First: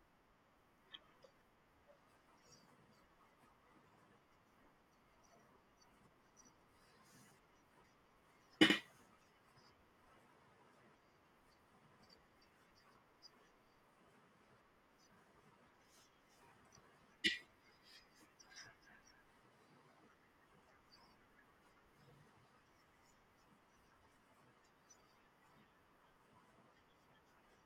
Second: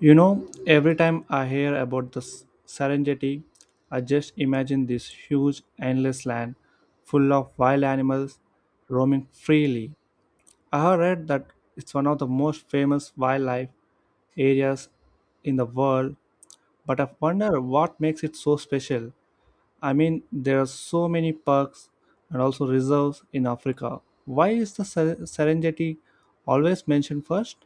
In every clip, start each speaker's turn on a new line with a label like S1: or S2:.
S1: You know, every time I hear about the Serengeti, I just imagine this huge, endless land full of wild animals roaming freely. I have read that it's one of the most famous wildlife areas in the world, but I wonder what makes it so special. I mean, there are so many parks and also reserves in Africa. Why is the Serengeti always mentioned first?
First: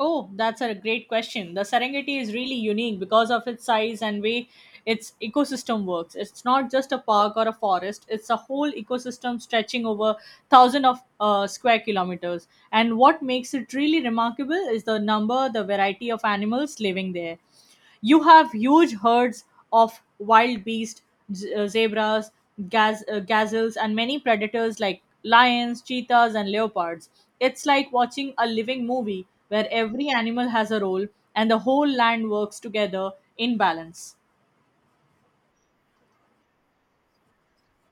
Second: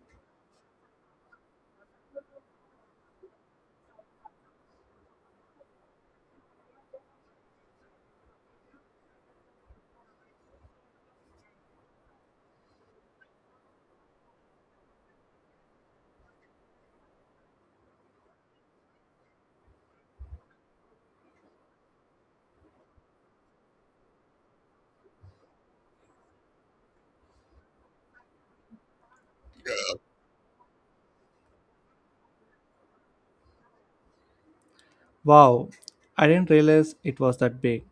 S2: Oh, that's a great question. The Serengeti is really unique because of its size and way its ecosystem works. It's not just a park or a forest, it's a whole ecosystem stretching over thousands of square kilometers. And what makes it really remarkable is the variety of animals living there. You have huge herds of wild beasts, zebras, gazelles, and many predators like lions, cheetahs, and leopards. It's like watching a living movie where every animal has a role and the whole land works together in balance.
S1: Wow, I didn't realize it was that big.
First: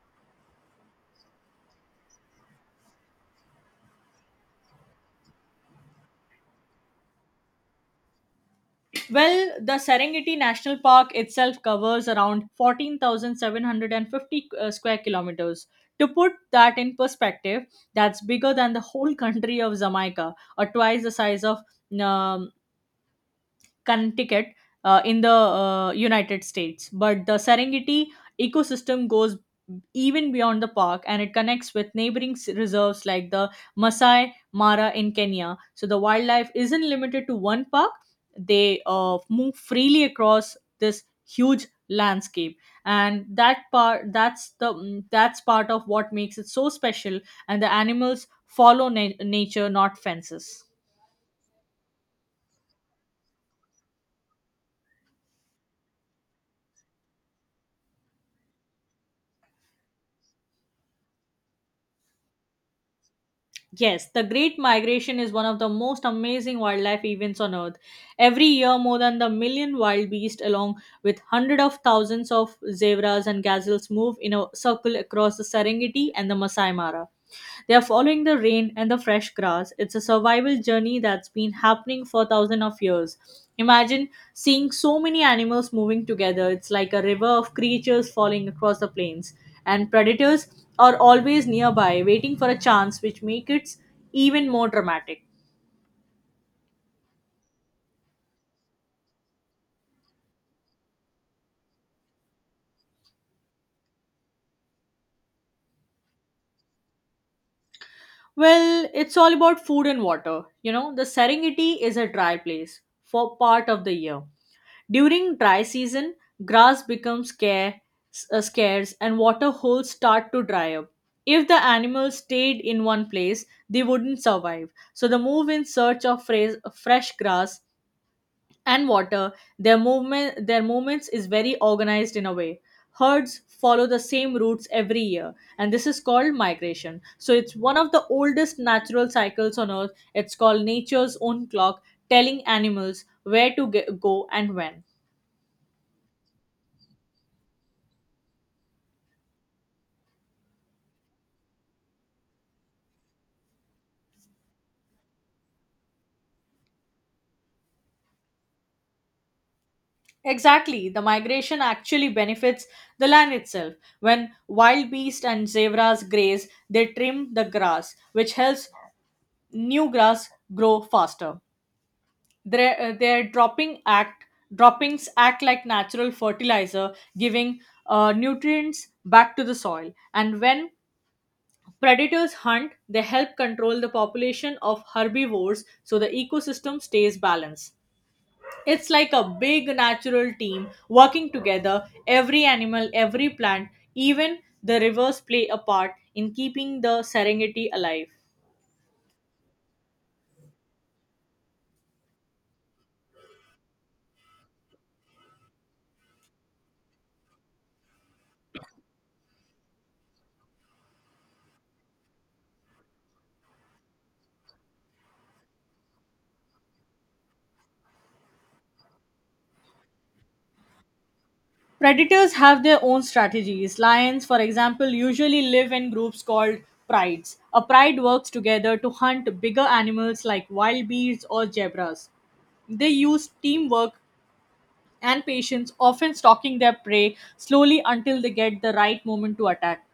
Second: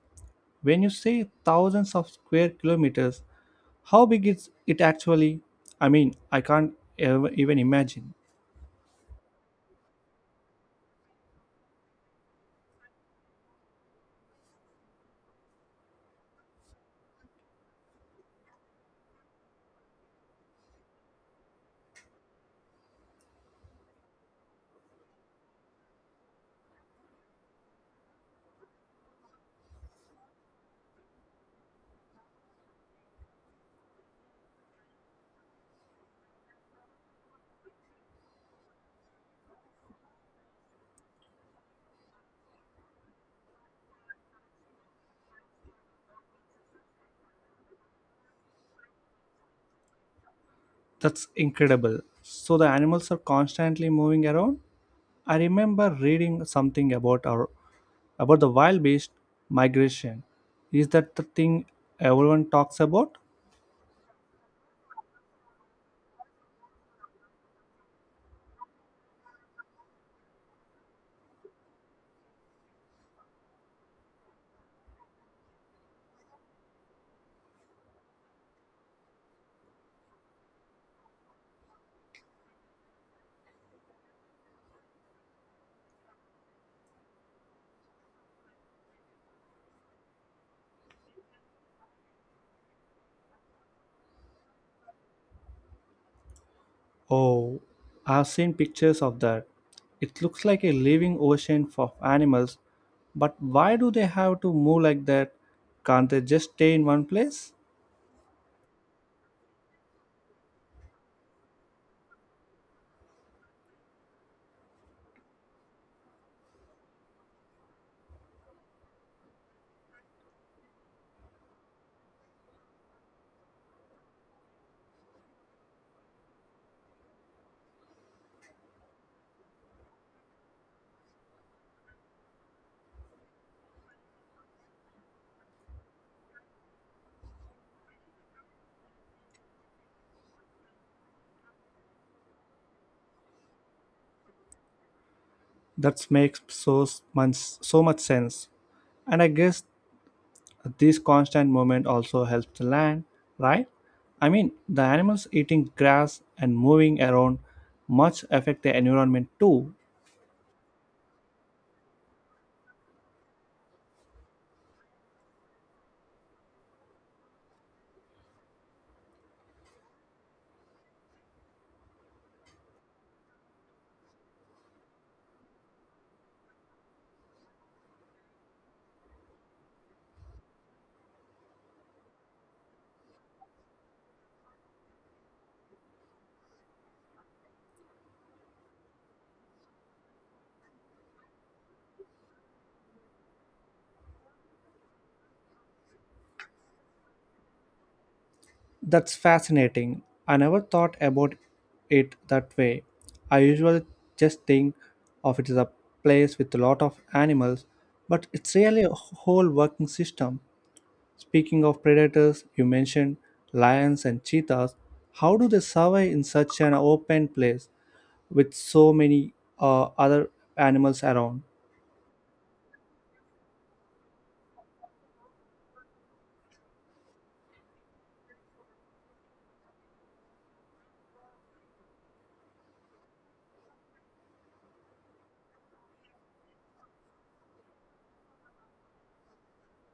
S1: When you say thousands of square kilometers, how big is it actually? I mean, I can't ever even imagine.
S2: Well, the Serengeti National Park itself covers around 14,750 square kilometers. To put that in perspective, that's bigger than the whole country of Jamaica, or twice the size of um, Connecticut in the United States. But the Serengeti ecosystem goes even beyond the park, and it connects with neighboring reserves like the Masai Mara in Kenya. So the wildlife isn't limited to one park, they move freely across this huge landscape, and that part that's the mm, that's part of what makes it so special, and the animals follow nature, not fences.
S1: That's incredible. So the animals are constantly moving around? I remember reading something about our about the wild beast migration. Is that the thing everyone talks about?
S2: Yes, the Great Migration is one of the most amazing wildlife events on Earth. Every year, more than the million wild beasts, along with hundreds of thousands of zebras and gazelles, move in a circle across the Serengeti and the Masai Mara. They are following the rain and the fresh grass. It's a survival journey that's been happening for thousands of years. Imagine seeing so many animals moving together. It's like a river of creatures falling across the plains. And predators are always nearby, waiting for a chance, which makes it even more dramatic.
S1: Oh, I've seen pictures of that. It looks like a living ocean of animals, but why do they have to move like that? Can't they just stay in one place?
S2: Well, it's all about food and water. You know, the Serengeti is a dry place for part of the year. During dry season, grass becomes scarce, and water holes start to dry up. If the animals stayed in one place, they wouldn't survive. So they move in search of fresh grass and water. Their movements is very organized in a way. Herds follow the same routes every year, and this is called migration. So it's one of the oldest natural cycles on Earth. It's called nature's own clock, telling animals where to go and when.
S1: That makes so much sense. And I guess this constant movement also helps the land, right? I mean, the animals eating grass and moving around much affect the environment too.
S2: Exactly. The migration actually benefits the land itself. When wild beasts and zebras graze, they trim the grass, which helps new grass grow faster. Their droppings act like natural fertilizer, giving nutrients back to the soil. And when predators hunt, they help control the population of herbivores, so the ecosystem stays balanced. It's like a big natural team working together. Every animal, every plant, even the rivers play a part in keeping the Serengeti alive.
S1: That's fascinating. I never thought about it that way. I usually just think of it as a place with a lot of animals, but it's really a whole working system. Speaking of predators, you mentioned lions and cheetahs. How do they survive in such an open place with so many other animals around?
S2: Predators have their own strategies. Lions, for example, usually live in groups called prides. A pride works together to hunt bigger animals like wild beasts or zebras. They use teamwork and patience, often stalking their prey slowly until they get the right moment to attack.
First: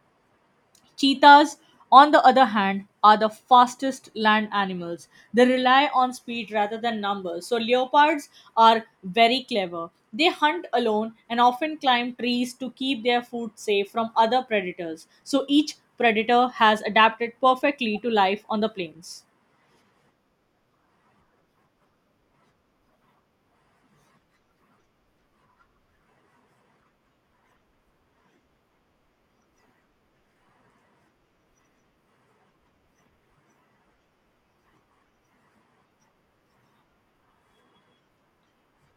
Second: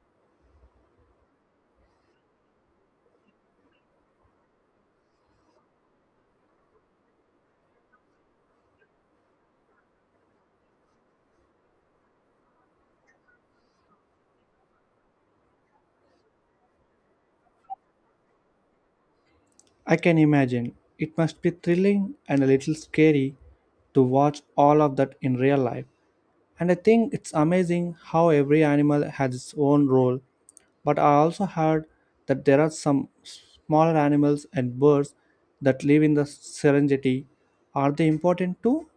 S2: Cheetahs, on the other hand, are the fastest land animals. They rely on speed rather than numbers. So, leopards are very clever. They hunt alone and often climb trees to keep their food safe from other predators. So, each predator has adapted perfectly to life on the plains.
S1: I can imagine. It must be thrilling and a little scary to watch all of that in real life. And I think it's amazing how every animal has its own role. But I also heard that there are some smaller animals and birds that live in the Serengeti. Are they important too?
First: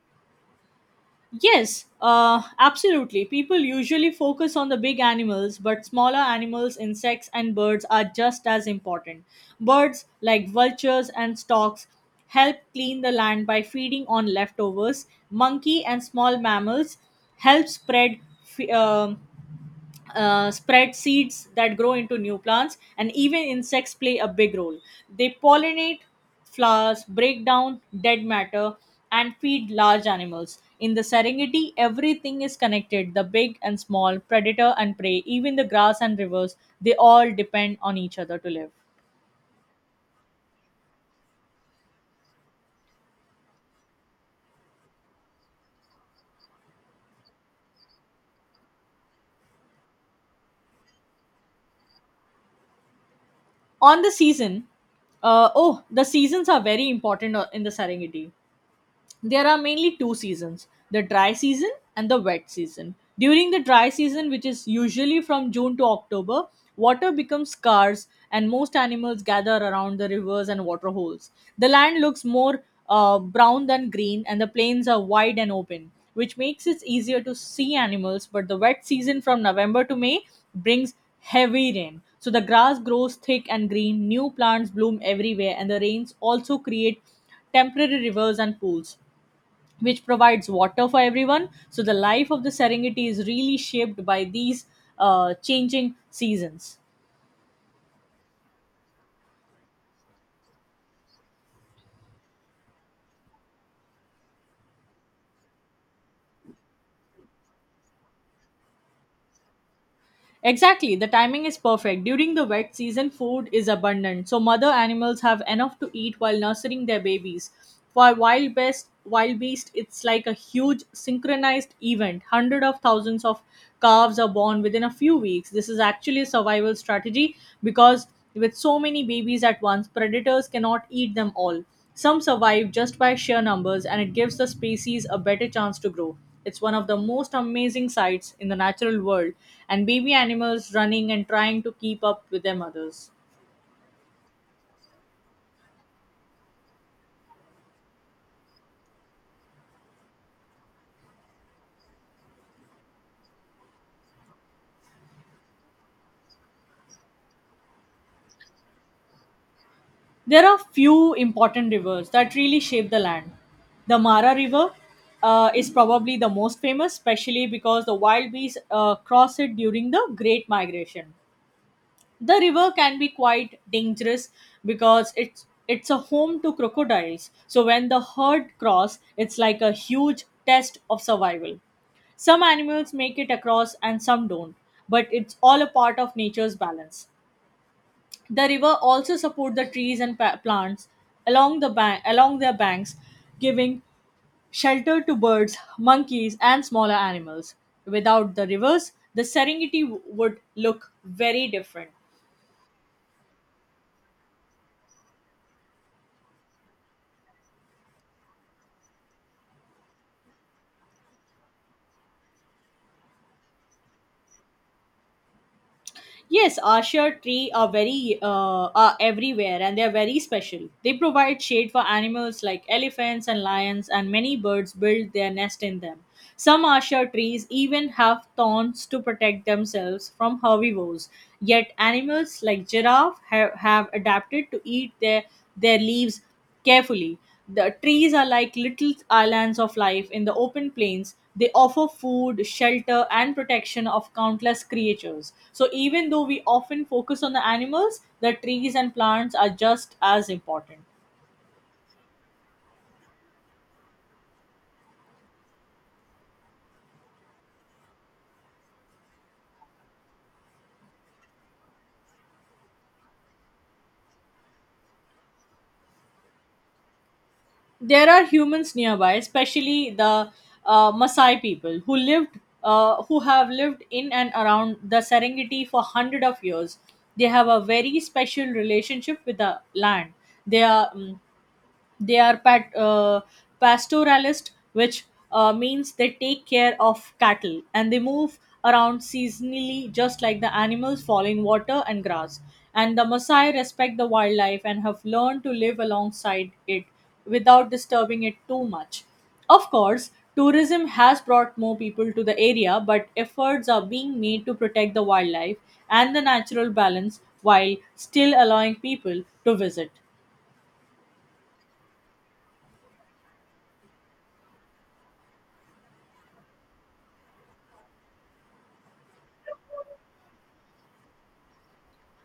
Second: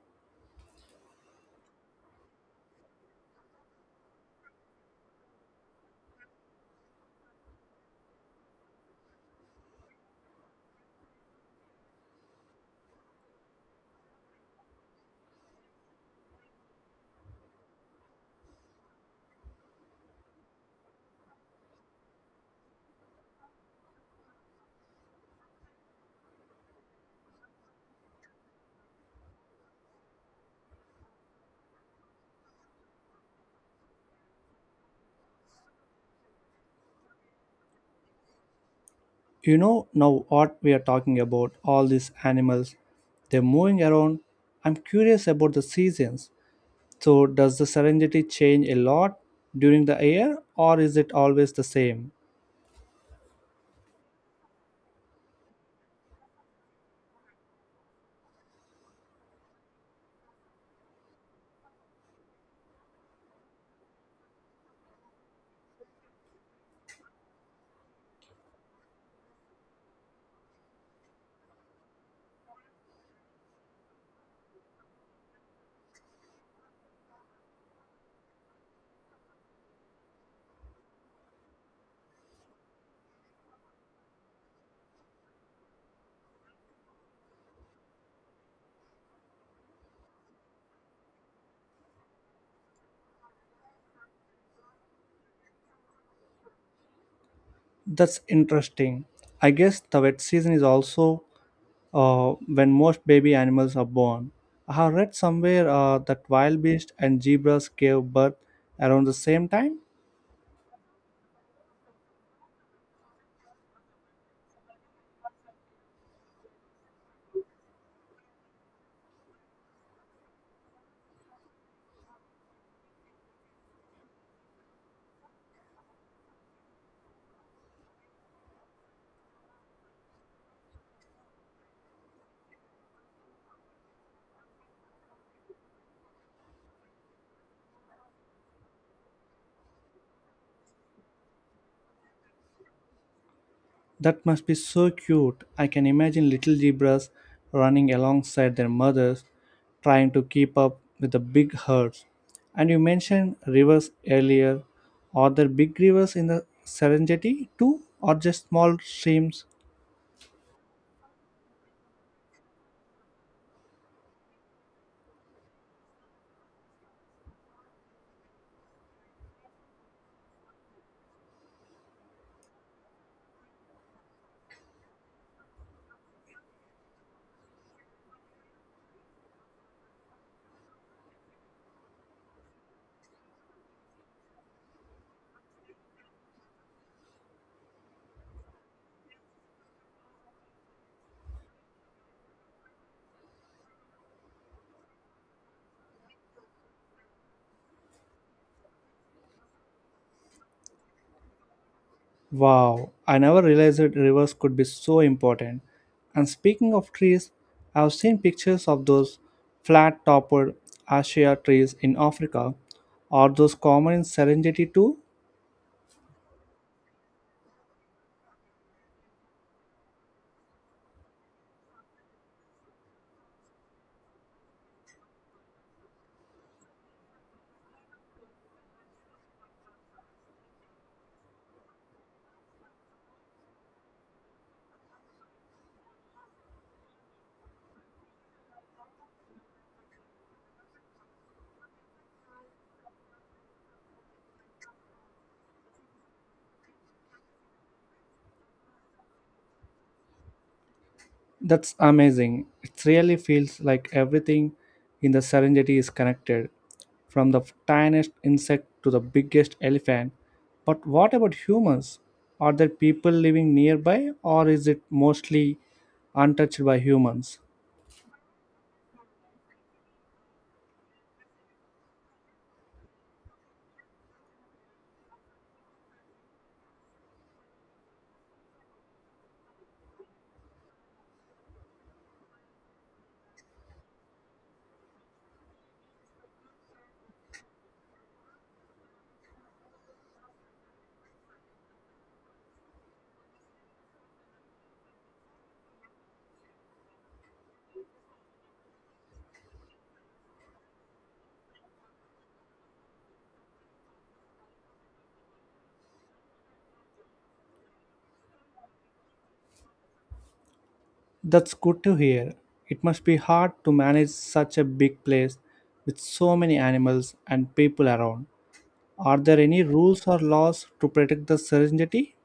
S2: Yes, absolutely. People usually focus on the big animals, but smaller animals, insects, and birds are just as important. Birds, like vultures and storks, help clean the land by feeding on leftovers. Monkey and small mammals help spread f- spread seeds that grow into new plants, and even insects play a big role. They pollinate flowers, break down dead matter, and feed large animals. In the Serengeti, everything is connected, the big and small, predator and prey, even the grass and rivers, they all depend on each other to live.
S1: You know now what we are talking about, all these animals. They're moving around. I'm curious about the seasons. So, does the Serengeti change a lot during the year or is it always the same?
S2: On the season, oh, the seasons are very important in the Serengeti. There are mainly two seasons, the dry season and the wet season. During the dry season, which is usually from June to October, water becomes scarce, and most animals gather around the rivers and waterholes. The land looks more brown than green, and the plains are wide and open, which makes it easier to see animals. But the wet season, from November to May, brings heavy rain. So the grass grows thick and green, new plants bloom everywhere, and the rains also create temporary rivers and pools, which provides water for everyone. So the life of the Serengeti is really shaped by these changing seasons.
S1: That's interesting. I guess the wet season is also when most baby animals are born. I have read somewhere that wild beasts and zebras gave birth around the same time.
S2: Exactly, the timing is perfect. During the wet season, food is abundant, so mother animals have enough to eat while nursing their babies. For wild beast, it's like a huge synchronized event. Hundreds of thousands of calves are born within a few weeks. This is actually a survival strategy because with so many babies at once, predators cannot eat them all. Some survive just by sheer numbers, and it gives the species a better chance to grow. It's one of the most amazing sights in the natural world, and baby animals running and trying to keep up with their mothers.
S1: That must be so cute. I can imagine little zebras running alongside their mothers, trying to keep up with the big herds. And you mentioned rivers earlier. Are there big rivers in the Serengeti too, or just small streams?
S2: There are few important rivers that really shape the land. The Mara River is probably the most famous, especially because the wild bees cross it during the Great Migration. The river can be quite dangerous because it's a home to crocodiles. So when the herd cross, it's like a huge test of survival. Some animals make it across and some don't, but it's all a part of nature's balance. The river also support the trees and plants along their banks, giving shelter to birds, monkeys, and smaller animals. Without the rivers, the Serengeti would look very different.
S1: Wow, I never realized that rivers could be so important. And speaking of trees, I've seen pictures of those flat topped Acacia trees in Africa. Are those common in Serengeti too?
S2: Yes, Asher tree are very are everywhere, and they are very special. They provide shade for animals like elephants and lions, and many birds build their nest in them. Some Asher trees even have thorns to protect themselves from herbivores. Yet animals like giraffe have adapted to eat their leaves carefully. The trees are like little islands of life in the open plains. They offer food, shelter, and protection of countless creatures. So, even though we often focus on the animals, the trees and plants are just as important.
S1: That's amazing. It really feels like everything in the Serengeti is connected, from the tiniest insect to the biggest elephant. But what about humans? Are there people living nearby, or is it mostly untouched by humans?
S2: There are humans nearby, especially the Maasai people who have lived in and around the Serengeti for hundred of years. They have a very special relationship with the land. They are mm, they are pastoralist, which means they take care of cattle, and they move around seasonally, just like the animals, following water and grass. And the Maasai respect the wildlife and have learned to live alongside it without disturbing it too much. Of course, tourism has brought more people to the area, but efforts are being made to protect the wildlife and the natural balance while still allowing people to visit.
S1: That's good to hear. It must be hard to manage such a big place with so many animals and people around. Are there any rules or laws to protect the serenity?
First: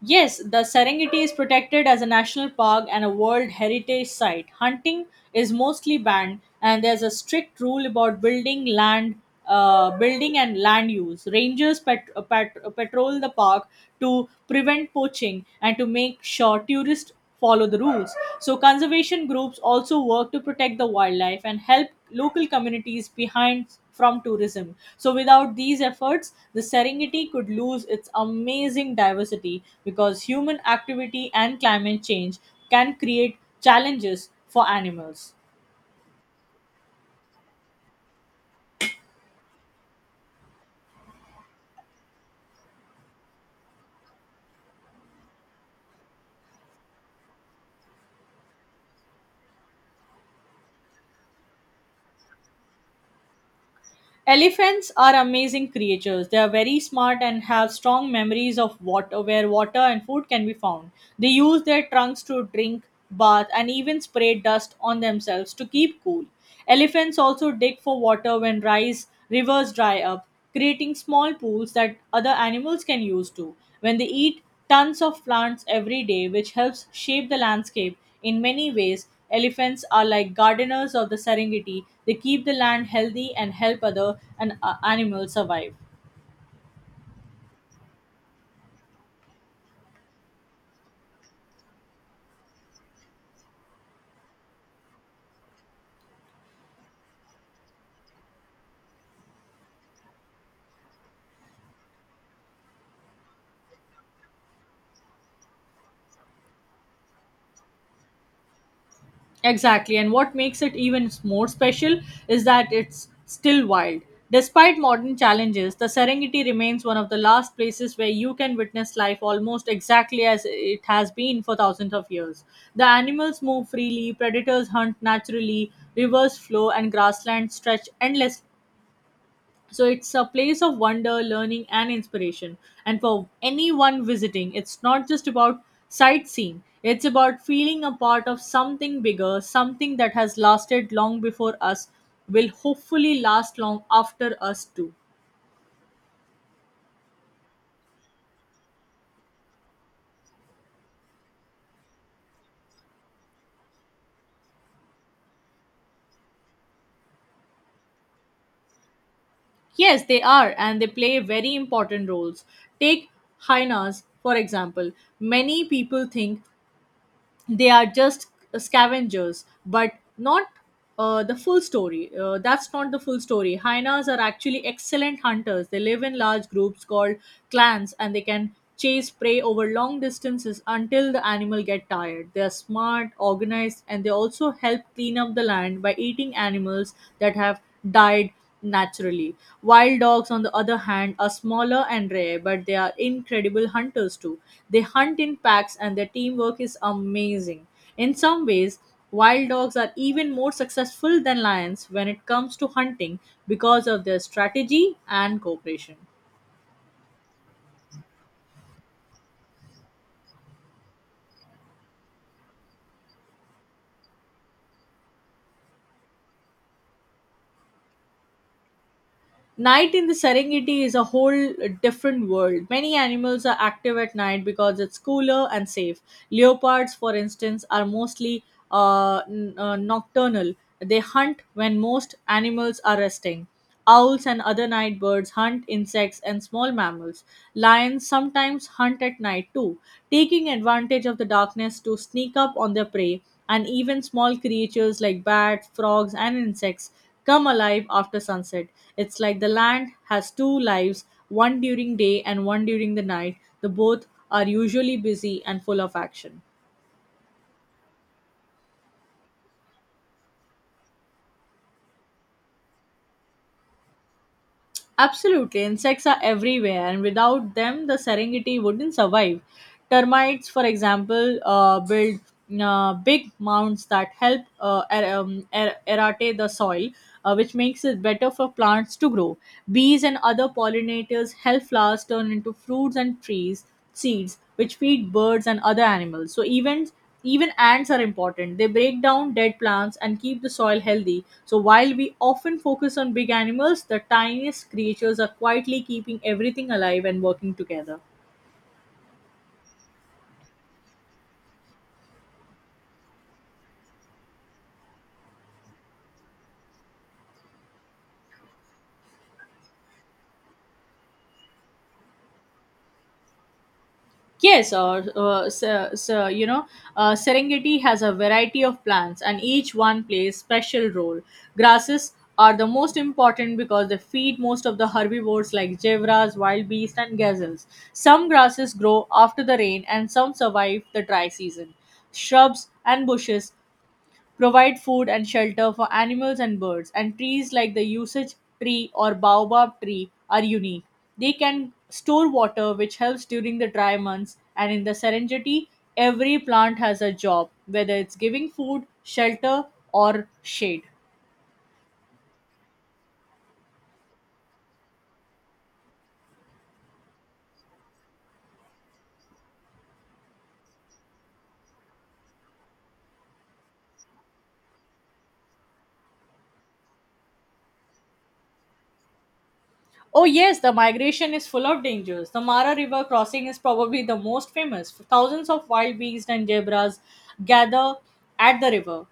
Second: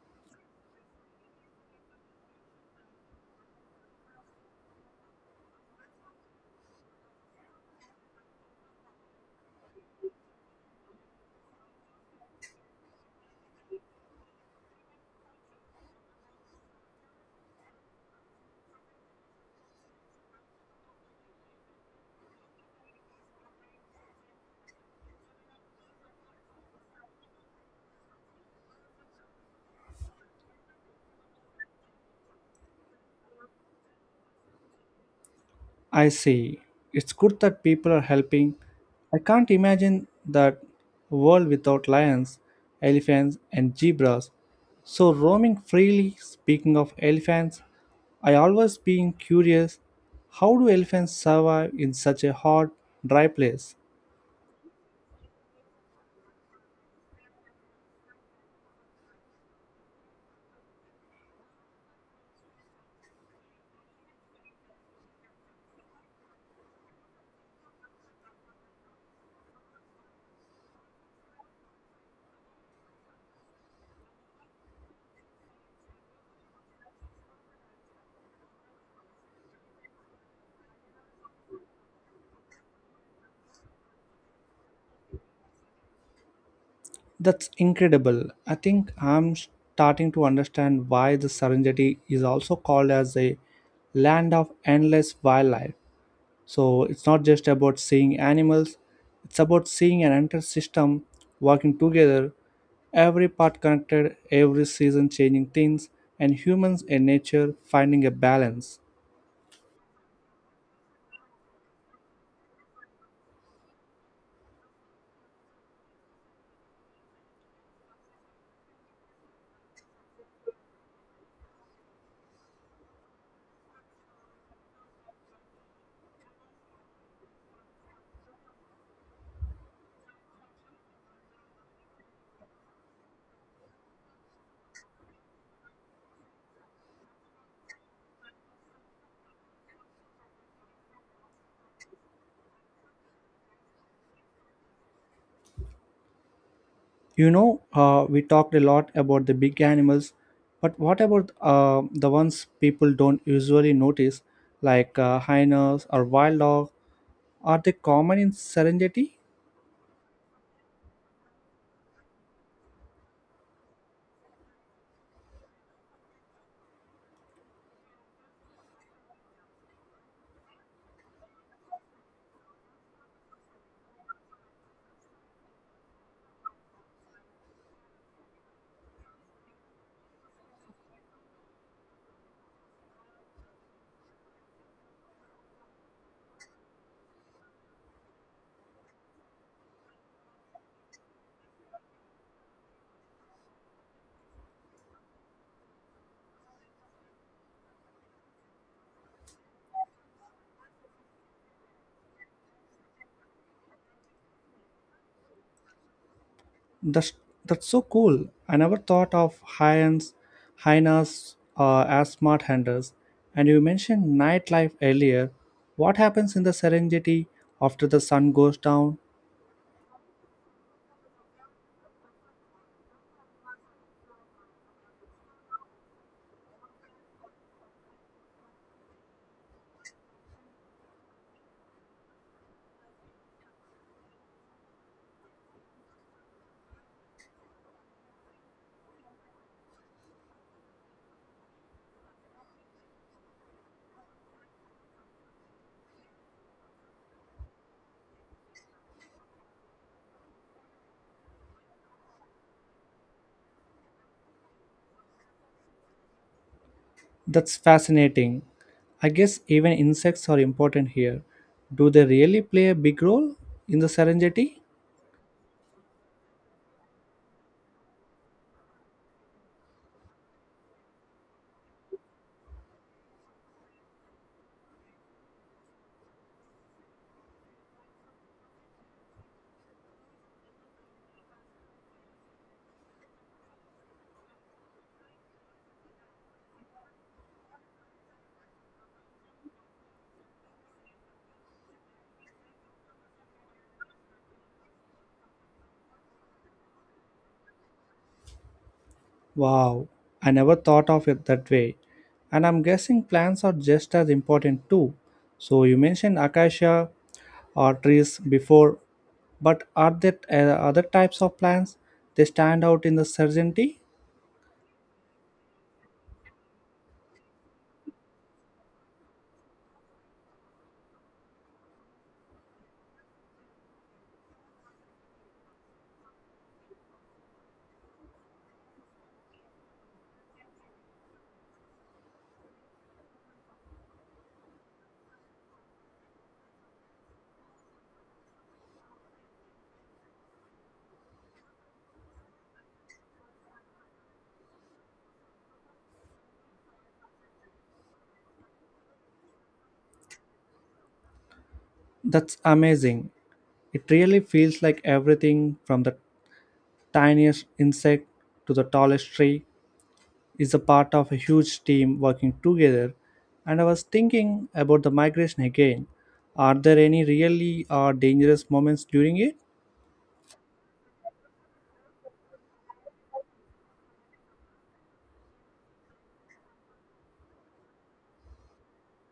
S2: Yes, the Serengeti is protected as a national park and a World Heritage Site. Hunting is mostly banned, and there's a strict rule about building and land use. Rangers patrol the park to prevent poaching and to make sure tourists follow the rules. So, conservation groups also work to protect the wildlife and help local communities behind from tourism. So, without these efforts, the Serengeti could lose its amazing diversity because human activity and climate change can create challenges for animals.
S1: I see. It's good that people are helping. I can't imagine that world without lions, elephants, and zebras. So roaming freely, speaking of elephants, I always been curious how do elephants survive in such a hot, dry place?
S2: Elephants are amazing creatures. They are very smart and have strong memories of water, where water and food can be found. They use their trunks to drink, bath, and even spray dust on themselves to keep cool. Elephants also dig for water when rice rivers dry up, creating small pools that other animals can use too. When they eat, tons of plants every day, which helps shape the landscape in many ways. Elephants are like gardeners of the Serengeti. They keep the land healthy and help animals survive.
S1: That's incredible. I think I'm starting to understand why the Serengeti is also called as a land of endless wildlife. So it's not just about seeing animals, it's about seeing an entire system working together, every part connected, every season changing things, and humans and nature finding a balance.
S2: Exactly. And what makes it even more special is that it's still wild. Despite modern challenges, the Serengeti remains one of the last places where you can witness life almost exactly as it has been for thousands of years. The animals move freely, predators hunt naturally, rivers flow, and grasslands stretch endless, so it's a place of wonder, learning, and inspiration. And for anyone visiting, it's not just about sightseeing, it's about feeling a part of something bigger, something that has lasted long before us, will hopefully last long after us too.
S1: You know, we talked a lot about the big animals, but what about the ones people don't usually notice, like hyenas or wild dogs? Are they common in Serengeti?
S2: Yes, they are, and they play very important roles. Take hyenas, for example. Many people think they are just scavengers, but not the full story that's not the full story. Hyenas are actually excellent hunters. They live in large groups called clans, and they can chase prey over long distances until the animal get tired. They are smart, organized, and they also help clean up the land by eating animals that have died naturally. Wild dogs, on the other hand, are smaller and rare, but they are incredible hunters too. They hunt in packs and their teamwork is amazing. In some ways, wild dogs are even more successful than lions when it comes to hunting because of their strategy and cooperation.
S1: That's that's so cool. I never thought of hyenas as smart hunters. And you mentioned nightlife earlier. What happens in the Serengeti after the sun goes down?
S2: Night in the Serengeti is a whole different world. Many animals are active at night because it's cooler and safe. Leopards, for instance, are mostly nocturnal. They hunt when most animals are resting. Owls and other night birds hunt insects and small mammals. Lions sometimes hunt at night too, taking advantage of the darkness to sneak up on their prey, and even small creatures like bats, frogs, and insects come alive after sunset. It's like the land has two lives, one during day and one during the night. The both are usually busy and full of action.
S1: That's fascinating. I guess even insects are important here. Do they really play a big role in the Serengeti?
S2: Absolutely, insects are everywhere, and without them, the Serengeti wouldn't survive. Termites, for example, build big mounds that help erode the soil, which makes it better for plants to grow. Bees and other pollinators help flowers turn into fruits and trees, seeds, which feed birds and other animals. So, even ants are important. They break down dead plants and keep the soil healthy. So while we often focus on big animals, the tiniest creatures are quietly keeping everything alive and working together.
S1: Wow, I never thought of it that way. And I'm guessing plants are just as important too. So you mentioned acacia or trees before, but are there other types of plants they stand out in the Serengeti?
S2: Yes, or so, so, you know, Serengeti has a variety of plants, and each one plays special role. Grasses are the most important because they feed most of the herbivores like zebras, wild beasts, and gazelles. Some grasses grow after the rain, and some survive the dry season. Shrubs and bushes provide food and shelter for animals and birds, and trees like the usage tree or baobab tree are unique. They can store water, which helps during the dry months, and in the Serengeti, every plant has a job, whether it's giving food, shelter, or shade.
S1: That's amazing. It really feels like everything from the tiniest insect to the tallest tree is a part of a huge team working together. And I was thinking about the migration again. Are there any really dangerous moments during it?
S2: Oh, yes, the migration is full of dangers. The Mara River crossing is probably the most famous. Thousands of wild beasts and zebras gather at the river,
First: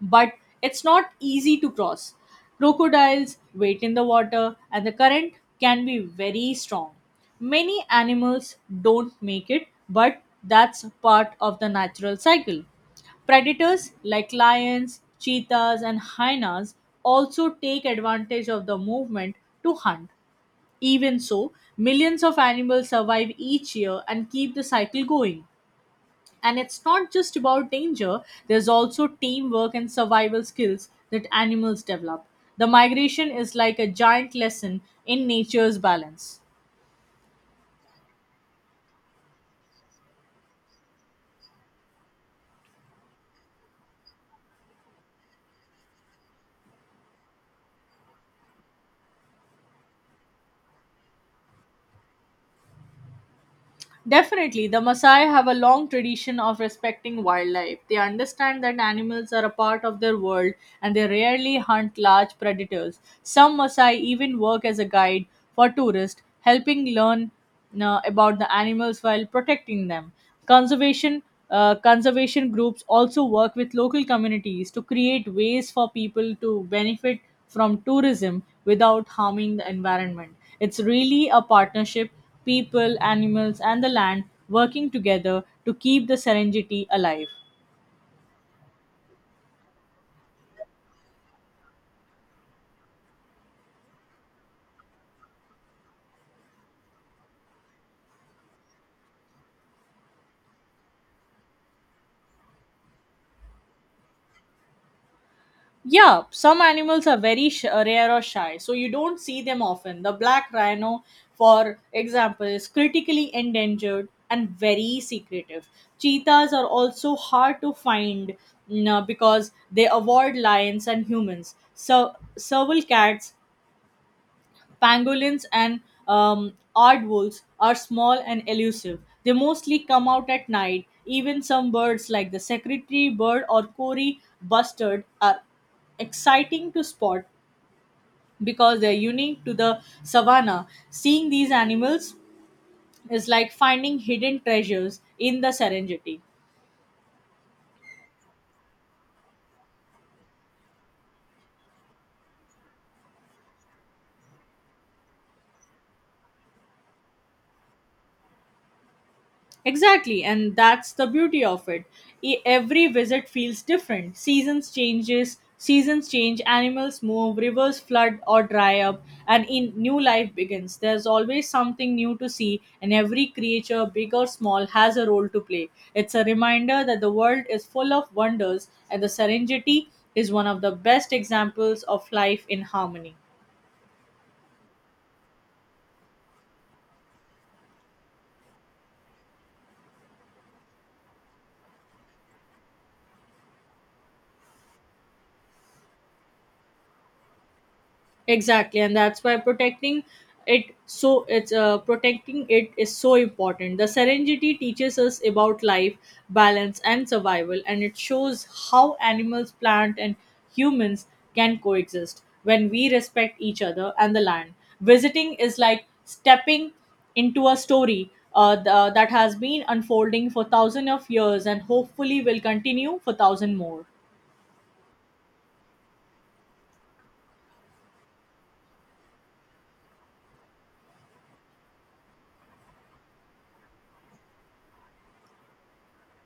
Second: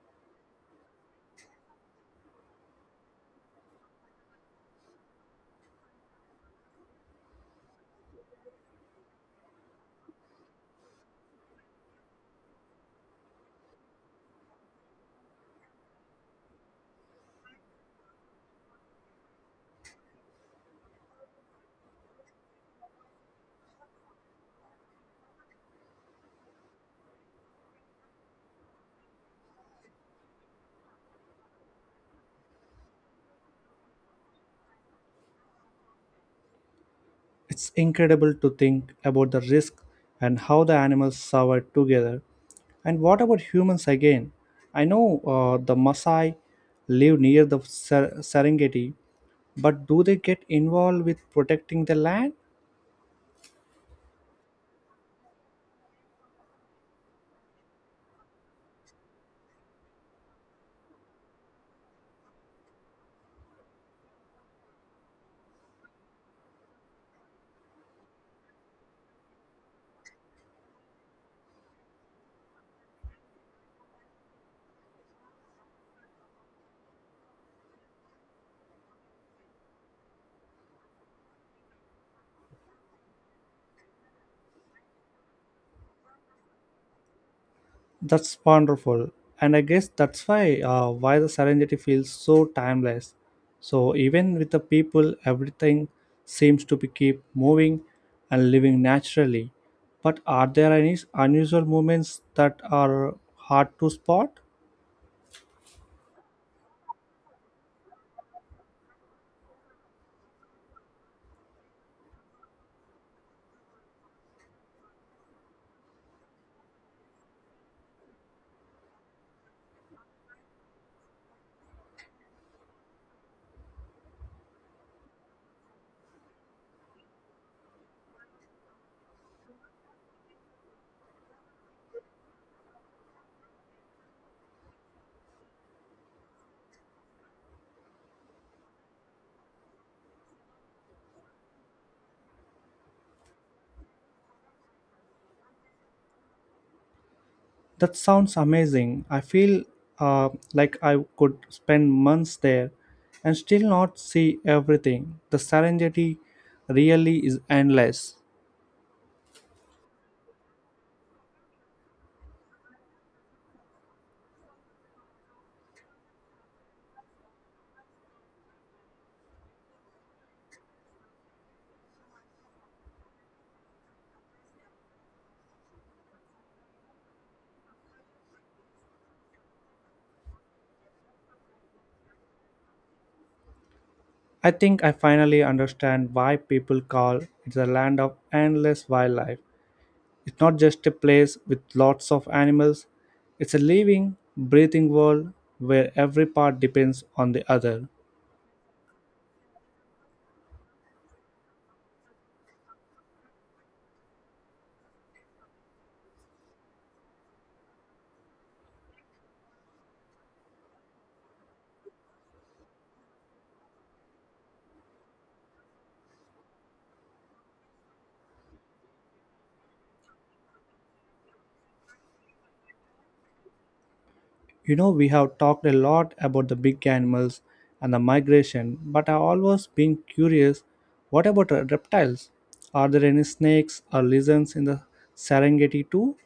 S2: but it's not easy to cross. Crocodiles wait in the water, and the current can be very strong. Many animals don't make it, but that's part of the natural cycle. Predators like lions, cheetahs, and hyenas also take advantage of the movement to hunt. Even so, millions of animals survive each year and keep the cycle going. And it's not just about danger, there's also teamwork and survival skills that animals develop. The migration is like a giant lesson in nature's balance.
S1: It's incredible to think about the risk and how the animals survive together. And what about humans again? I know the Maasai live near the Serengeti, but do they get involved with protecting the land?
S2: Definitely, the Maasai have a long tradition of respecting wildlife. They understand that animals are a part of their world and they rarely hunt large predators. Some Maasai even work as a guide for tourists, helping learn about the animals while protecting them. Conservation Conservation groups also work with local communities to create ways for people to benefit from tourism without harming the environment. It's really a partnership, people, animals, and the land working together to keep the Serengeti alive.
S1: That's wonderful, and I guess that's why the Serengeti feels so timeless. So even with the people, everything seems to be keep moving and living naturally. But are there any unusual moments that are hard to spot?
S2: Yeah, some animals are very rare or shy, so you don't see them often. The black rhino, for example, is critically endangered and very secretive. Cheetahs are also hard to find because they avoid lions and humans. So, serval cats, pangolins, and aardwolves are small and elusive. They mostly come out at night. Even some birds like the secretary bird or Cory bustard are exciting to spot because they're unique to the savanna. Seeing these animals is like finding hidden treasures in the Serengeti.
S1: That sounds amazing. I feel uh, like I could spend months there and still not see everything. The Serengeti really is endless.
S2: Exactly, and that's the beauty of it. Every visit feels different. Seasons change, animals move, rivers flood or dry up, and in new life begins. There's always something new to see, and every creature, big or small, has a role to play. It's a reminder that the world is full of wonders, and the Serengeti is one of the best examples of life in harmony.
S1: I think I finally understand why people call it the land of endless wildlife. It's not just a place with lots of animals, it's a living, breathing world where every part depends on the other.
S2: Exactly, and that's why protecting it is so important. The Serengeti teaches us about life, balance, and survival, and it shows how animals, plant, and humans can coexist when we respect each other and the land. Visiting is like stepping into a story that has been unfolding for thousands of years and hopefully will continue for thousand more.
S1: You know, we have talked a lot about the big animals and the migration, but I've always been curious what about reptiles? Are there any snakes or lizards in the Serengeti too?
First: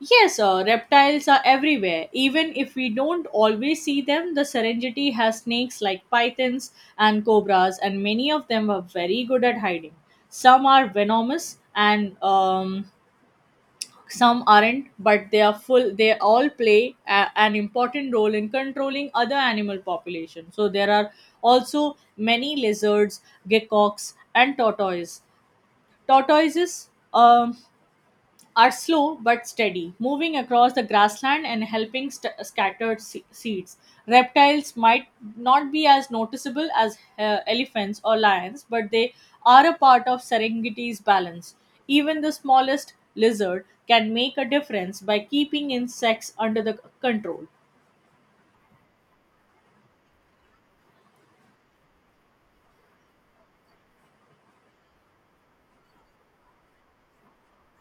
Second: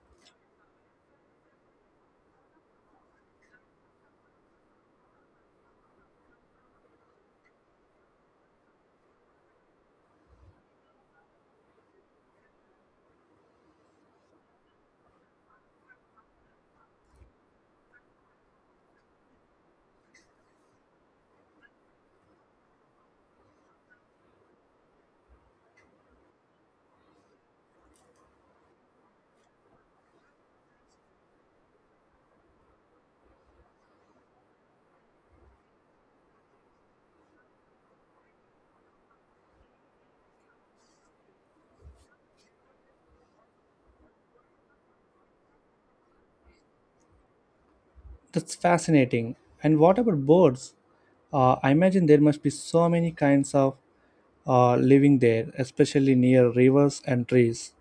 S2: Yes, reptiles are everywhere. Even if we don't always see them, the Serengeti has snakes like pythons and cobras, and many of them are very good at hiding. Some are venomous and some aren't, but they are full. They all play an important role in controlling other animal population. So there are also many lizards, geckos, and tortoises. Tortoises are slow but steady, moving across the grassland and helping scattered seeds. Reptiles might not be as noticeable as elephants or lions, but they are a part of Serengeti's balance. Even the smallest lizard can make a difference by keeping insects under the control.
S1: That's fascinating. And what about birds? I imagine there must be so many kinds of living there, especially near rivers and trees.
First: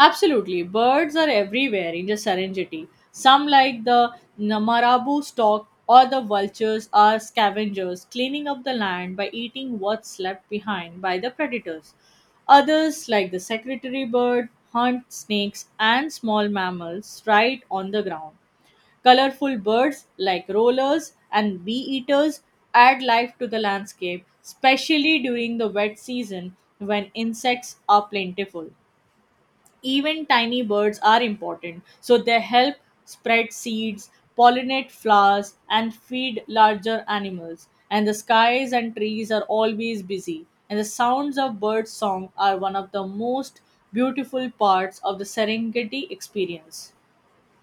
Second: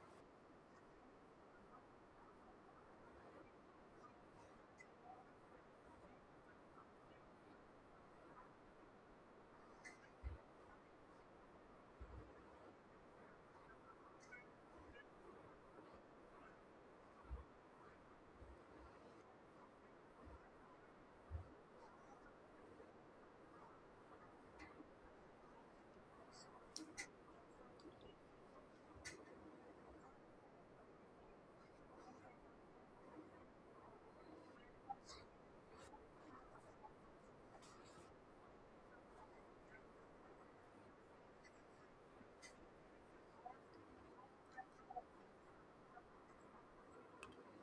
S2: Absolutely. Birds are everywhere in the Serengeti. Some, like the Namarabu stork or the vultures, are scavengers, cleaning up the land by eating what's left behind by the predators. Others, like the secretary bird, hunt snakes and small mammals right on the ground. Colorful birds like rollers and bee eaters add life to the landscape, especially during the wet season when insects are plentiful. Even tiny birds are important. So they help spread seeds, pollinate flowers, and feed larger animals. And the skies and trees are always busy. And the sounds of bird song are one of the most beautiful parts of the Serengeti experience.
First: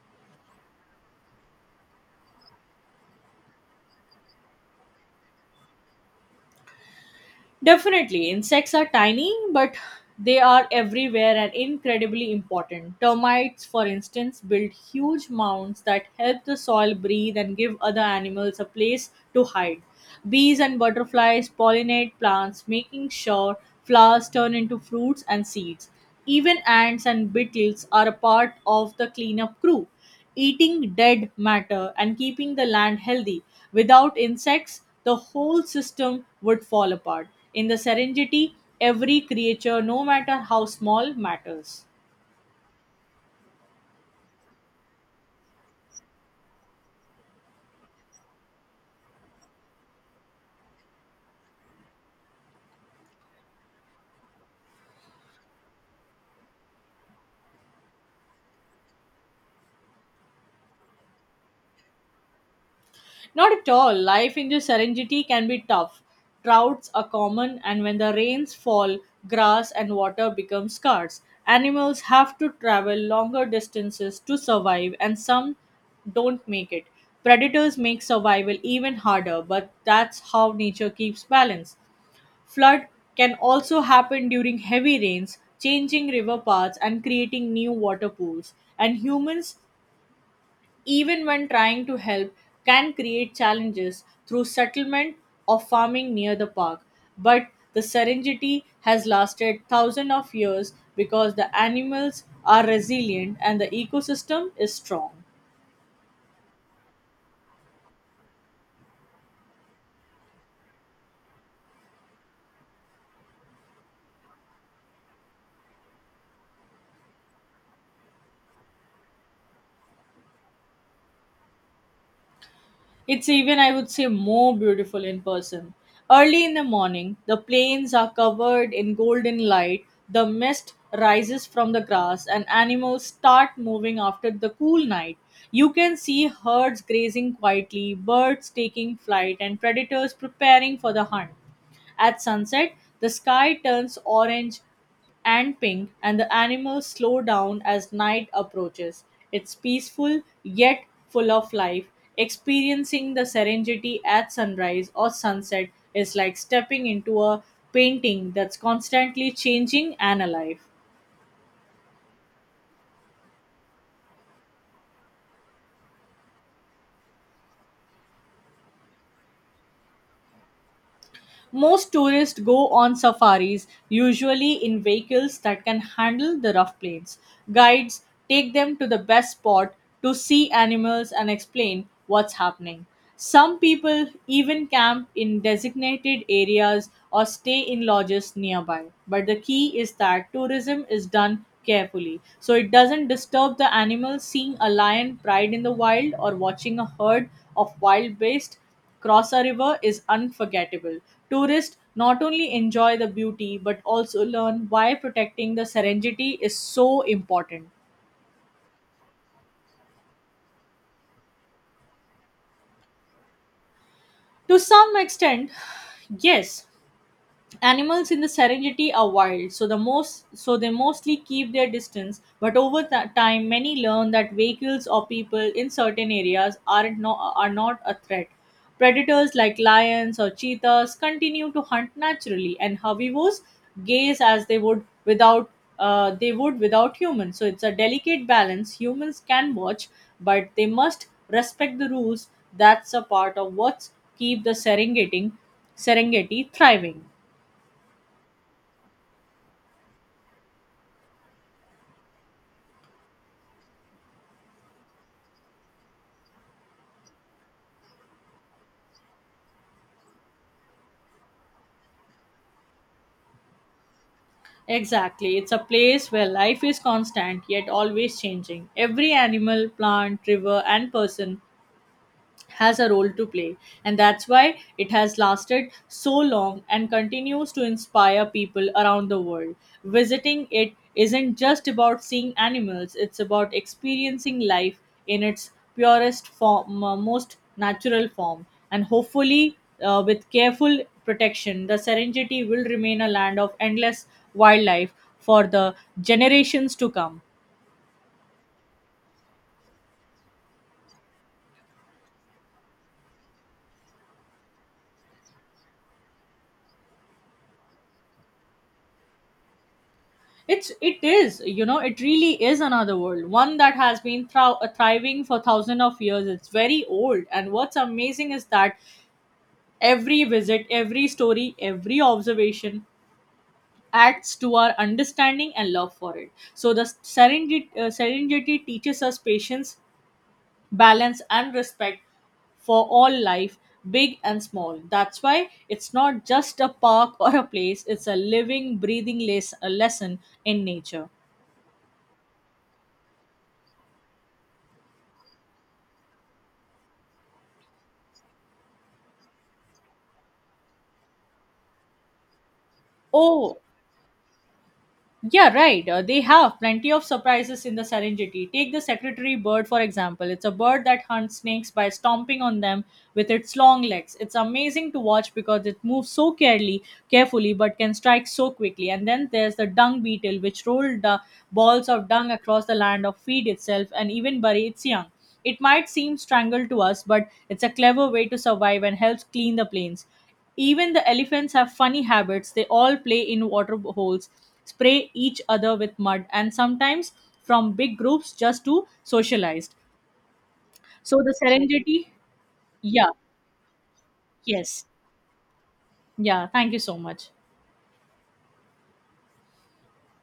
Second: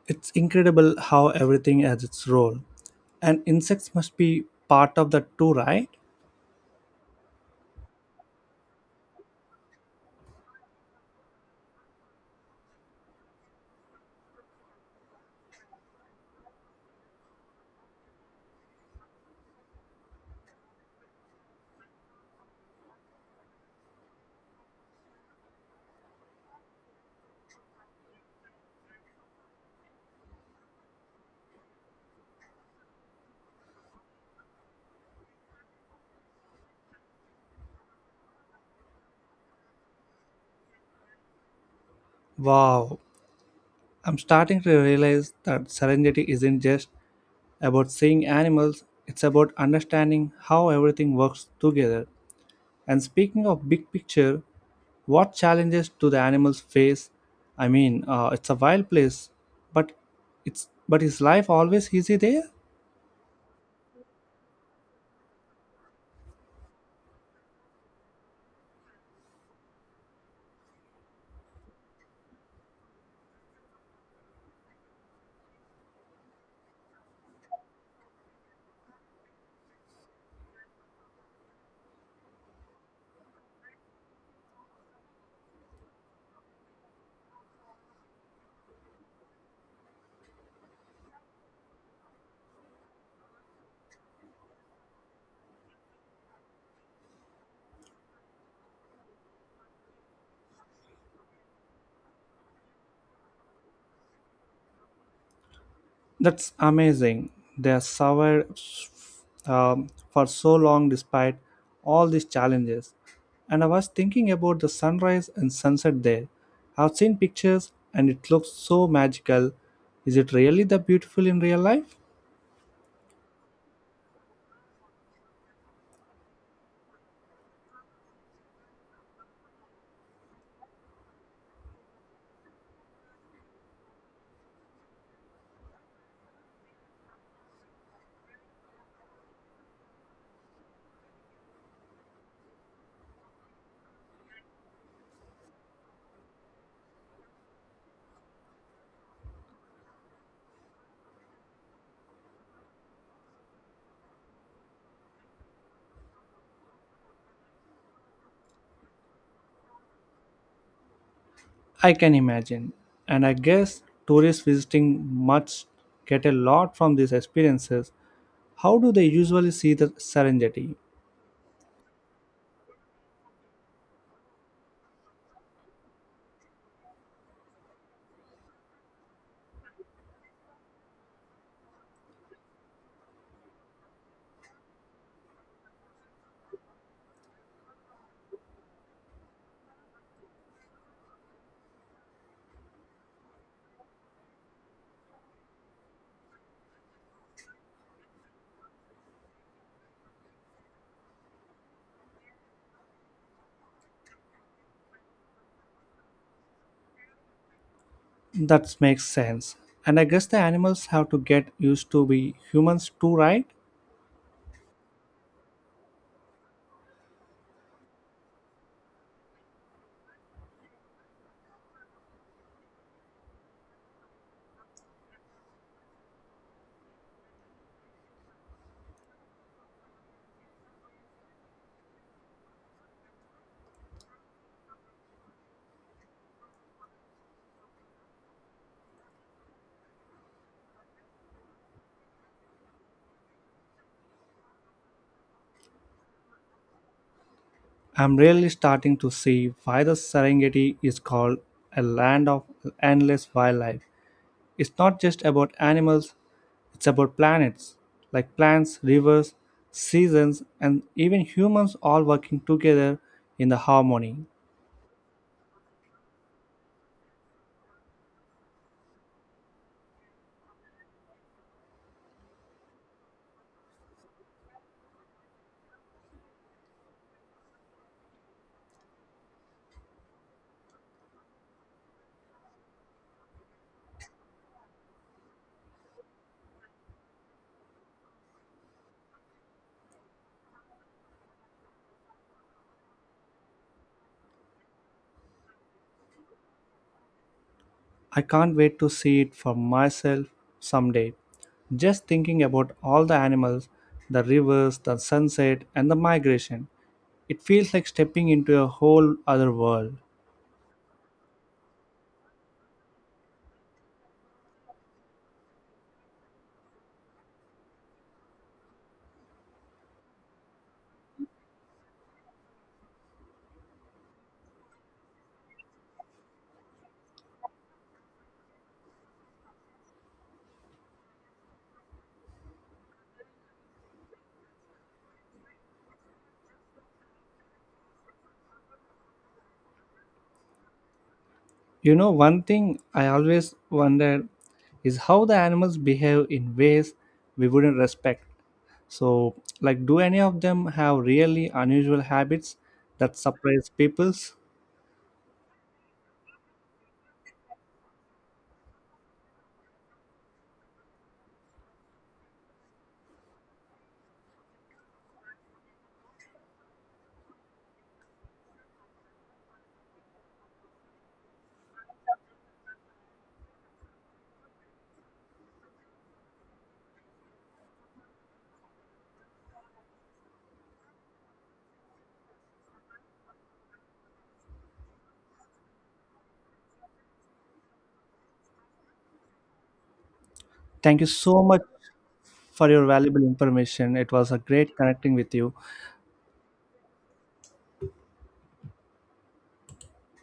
S1: It's incredible how everything has its role. And insects must be part of that too, right?
S2: Definitely, insects are tiny, but they are everywhere and incredibly important. Termites, for instance, build huge mounds that help the soil breathe and give other animals a place to hide. Bees and butterflies pollinate plants, making sure flowers turn into fruits and seeds. Even ants and beetles are a part of the cleanup crew, eating dead matter and keeping the land healthy. Without insects, the whole system would fall apart. In the Serengeti, every creature, no matter how small, matters.
S1: Wow. I'm starting to realize that serenity isn't just about seeing animals, it's about understanding how everything works together. And speaking of big picture, what challenges do the animals face? I mean, it's a wild place, but it's but is life always easy there?
S2: Not at all. Life in the Serengeti can be tough. Droughts are common, and when the rains fall, grass and water become scarce. Animals have to travel longer distances to survive, and some don't make it. Predators make survival even harder, but that's how nature keeps balance. Flood can also happen during heavy rains, changing river paths and creating new water pools. And humans, even when trying to help, can create challenges through settlement of farming near the park. But the serenity has lasted thousands of years because the animals are resilient and the ecosystem is strong.
S1: That's amazing. They have survived for so long despite all these challenges. And I was thinking about the sunrise and sunset there. I've seen pictures and it looks so magical. Is it really that beautiful in real life?
S2: It's even, I would say, more beautiful in person. Early in the morning, the plains are covered in golden light, the mist rises from the grass, and animals start moving after the cool night. You can see herds grazing quietly, birds taking flight, and predators preparing for the hunt. At sunset, the sky turns orange and pink, and the animals slow down as night approaches. It's peaceful yet full of life. Experiencing the serenity at sunrise or sunset is like stepping into a painting that's constantly changing and alive.
S1: I can imagine. And I guess tourists visiting must get a lot from these experiences. How do they usually see the Serengeti?
S2: Most tourists go on safaris, usually in vehicles that can handle the rough plains. Guides take them to the best spot to see animals and explain what's happening. Some people even camp in designated areas or stay in lodges nearby. But the key is that tourism is done carefully so it doesn't disturb the animals. Seeing a lion pride in the wild or watching a herd of wild beasts Crossa River is unforgettable. Tourists not only enjoy the beauty but also learn why protecting the Serengeti is so important.
S1: That makes sense. And I guess the animals have to get used to be humans too, right?
S2: To some extent, yes, animals in the Serengeti are wild, so they mostly keep their distance. But over time, many learn that vehicles or people in certain areas are not a threat. Predators like lions or cheetahs continue to hunt naturally, and herbivores gaze as they would without humans. So it's a delicate balance. Humans can watch, but they must respect the rules. That's a part of what keep the Serengeti thriving.
S1: I'm really starting to see why the Serengeti is called a land of endless wildlife. It's not just about animals, it's about planets, like plants, rivers, seasons, and even humans all working together in the harmony.
S2: Exactly. It's a place where life is constant yet always changing. Every animal, plant, river, and person has a role to play, and that's why it has lasted so long and continues to inspire people around the world. Visiting it isn't just about seeing animals, it's about experiencing life in its purest form most natural form, and hopefully with careful protection the Serengeti will remain a land of endless wildlife for the generations to come.
S1: I can't wait to see it for myself someday. Just thinking about all the animals, the rivers, the sunset, and the migration, it feels like stepping into a whole other world.
S2: It's, it is, you know, it really is another world, one that has been thriving for thousands of years. It's very old, and what's amazing is that every visit, every story, every observation adds to our understanding and love for it. So the Serengeti teaches us patience, balance, and respect for all life, big and small. That's why it's not just a park or a place, it's a living, breathing a lesson in nature.
S1: You know, one thing I always wondered is how the animals behave in ways we wouldn't respect. So, like, do any of them have really unusual habits that
S2: Oh,
S1: surprise peoples?
S2: yeah, right. They have plenty of surprises in the Serengeti. Take the secretary bird, for example. It's a bird that hunts snakes by stomping on them with its long legs. It's amazing to watch because it moves so carefully but can strike so quickly. And then there's the dung beetle, which rolls the balls of dung across the land or feed itself and even bury its young. It might seem strangled to us, but it's a clever way to survive and helps clean the plains. Even the elephants have funny habits. They all play in water holes, spray each other with mud, and sometimes from big groups just to socialize.
S1: Thank you
S2: So the
S1: so much
S2: serendipity,
S1: for your
S2: yeah,
S1: valuable information. It was a great
S2: yes,
S1: connecting with you.
S2: yeah. Thank you so much.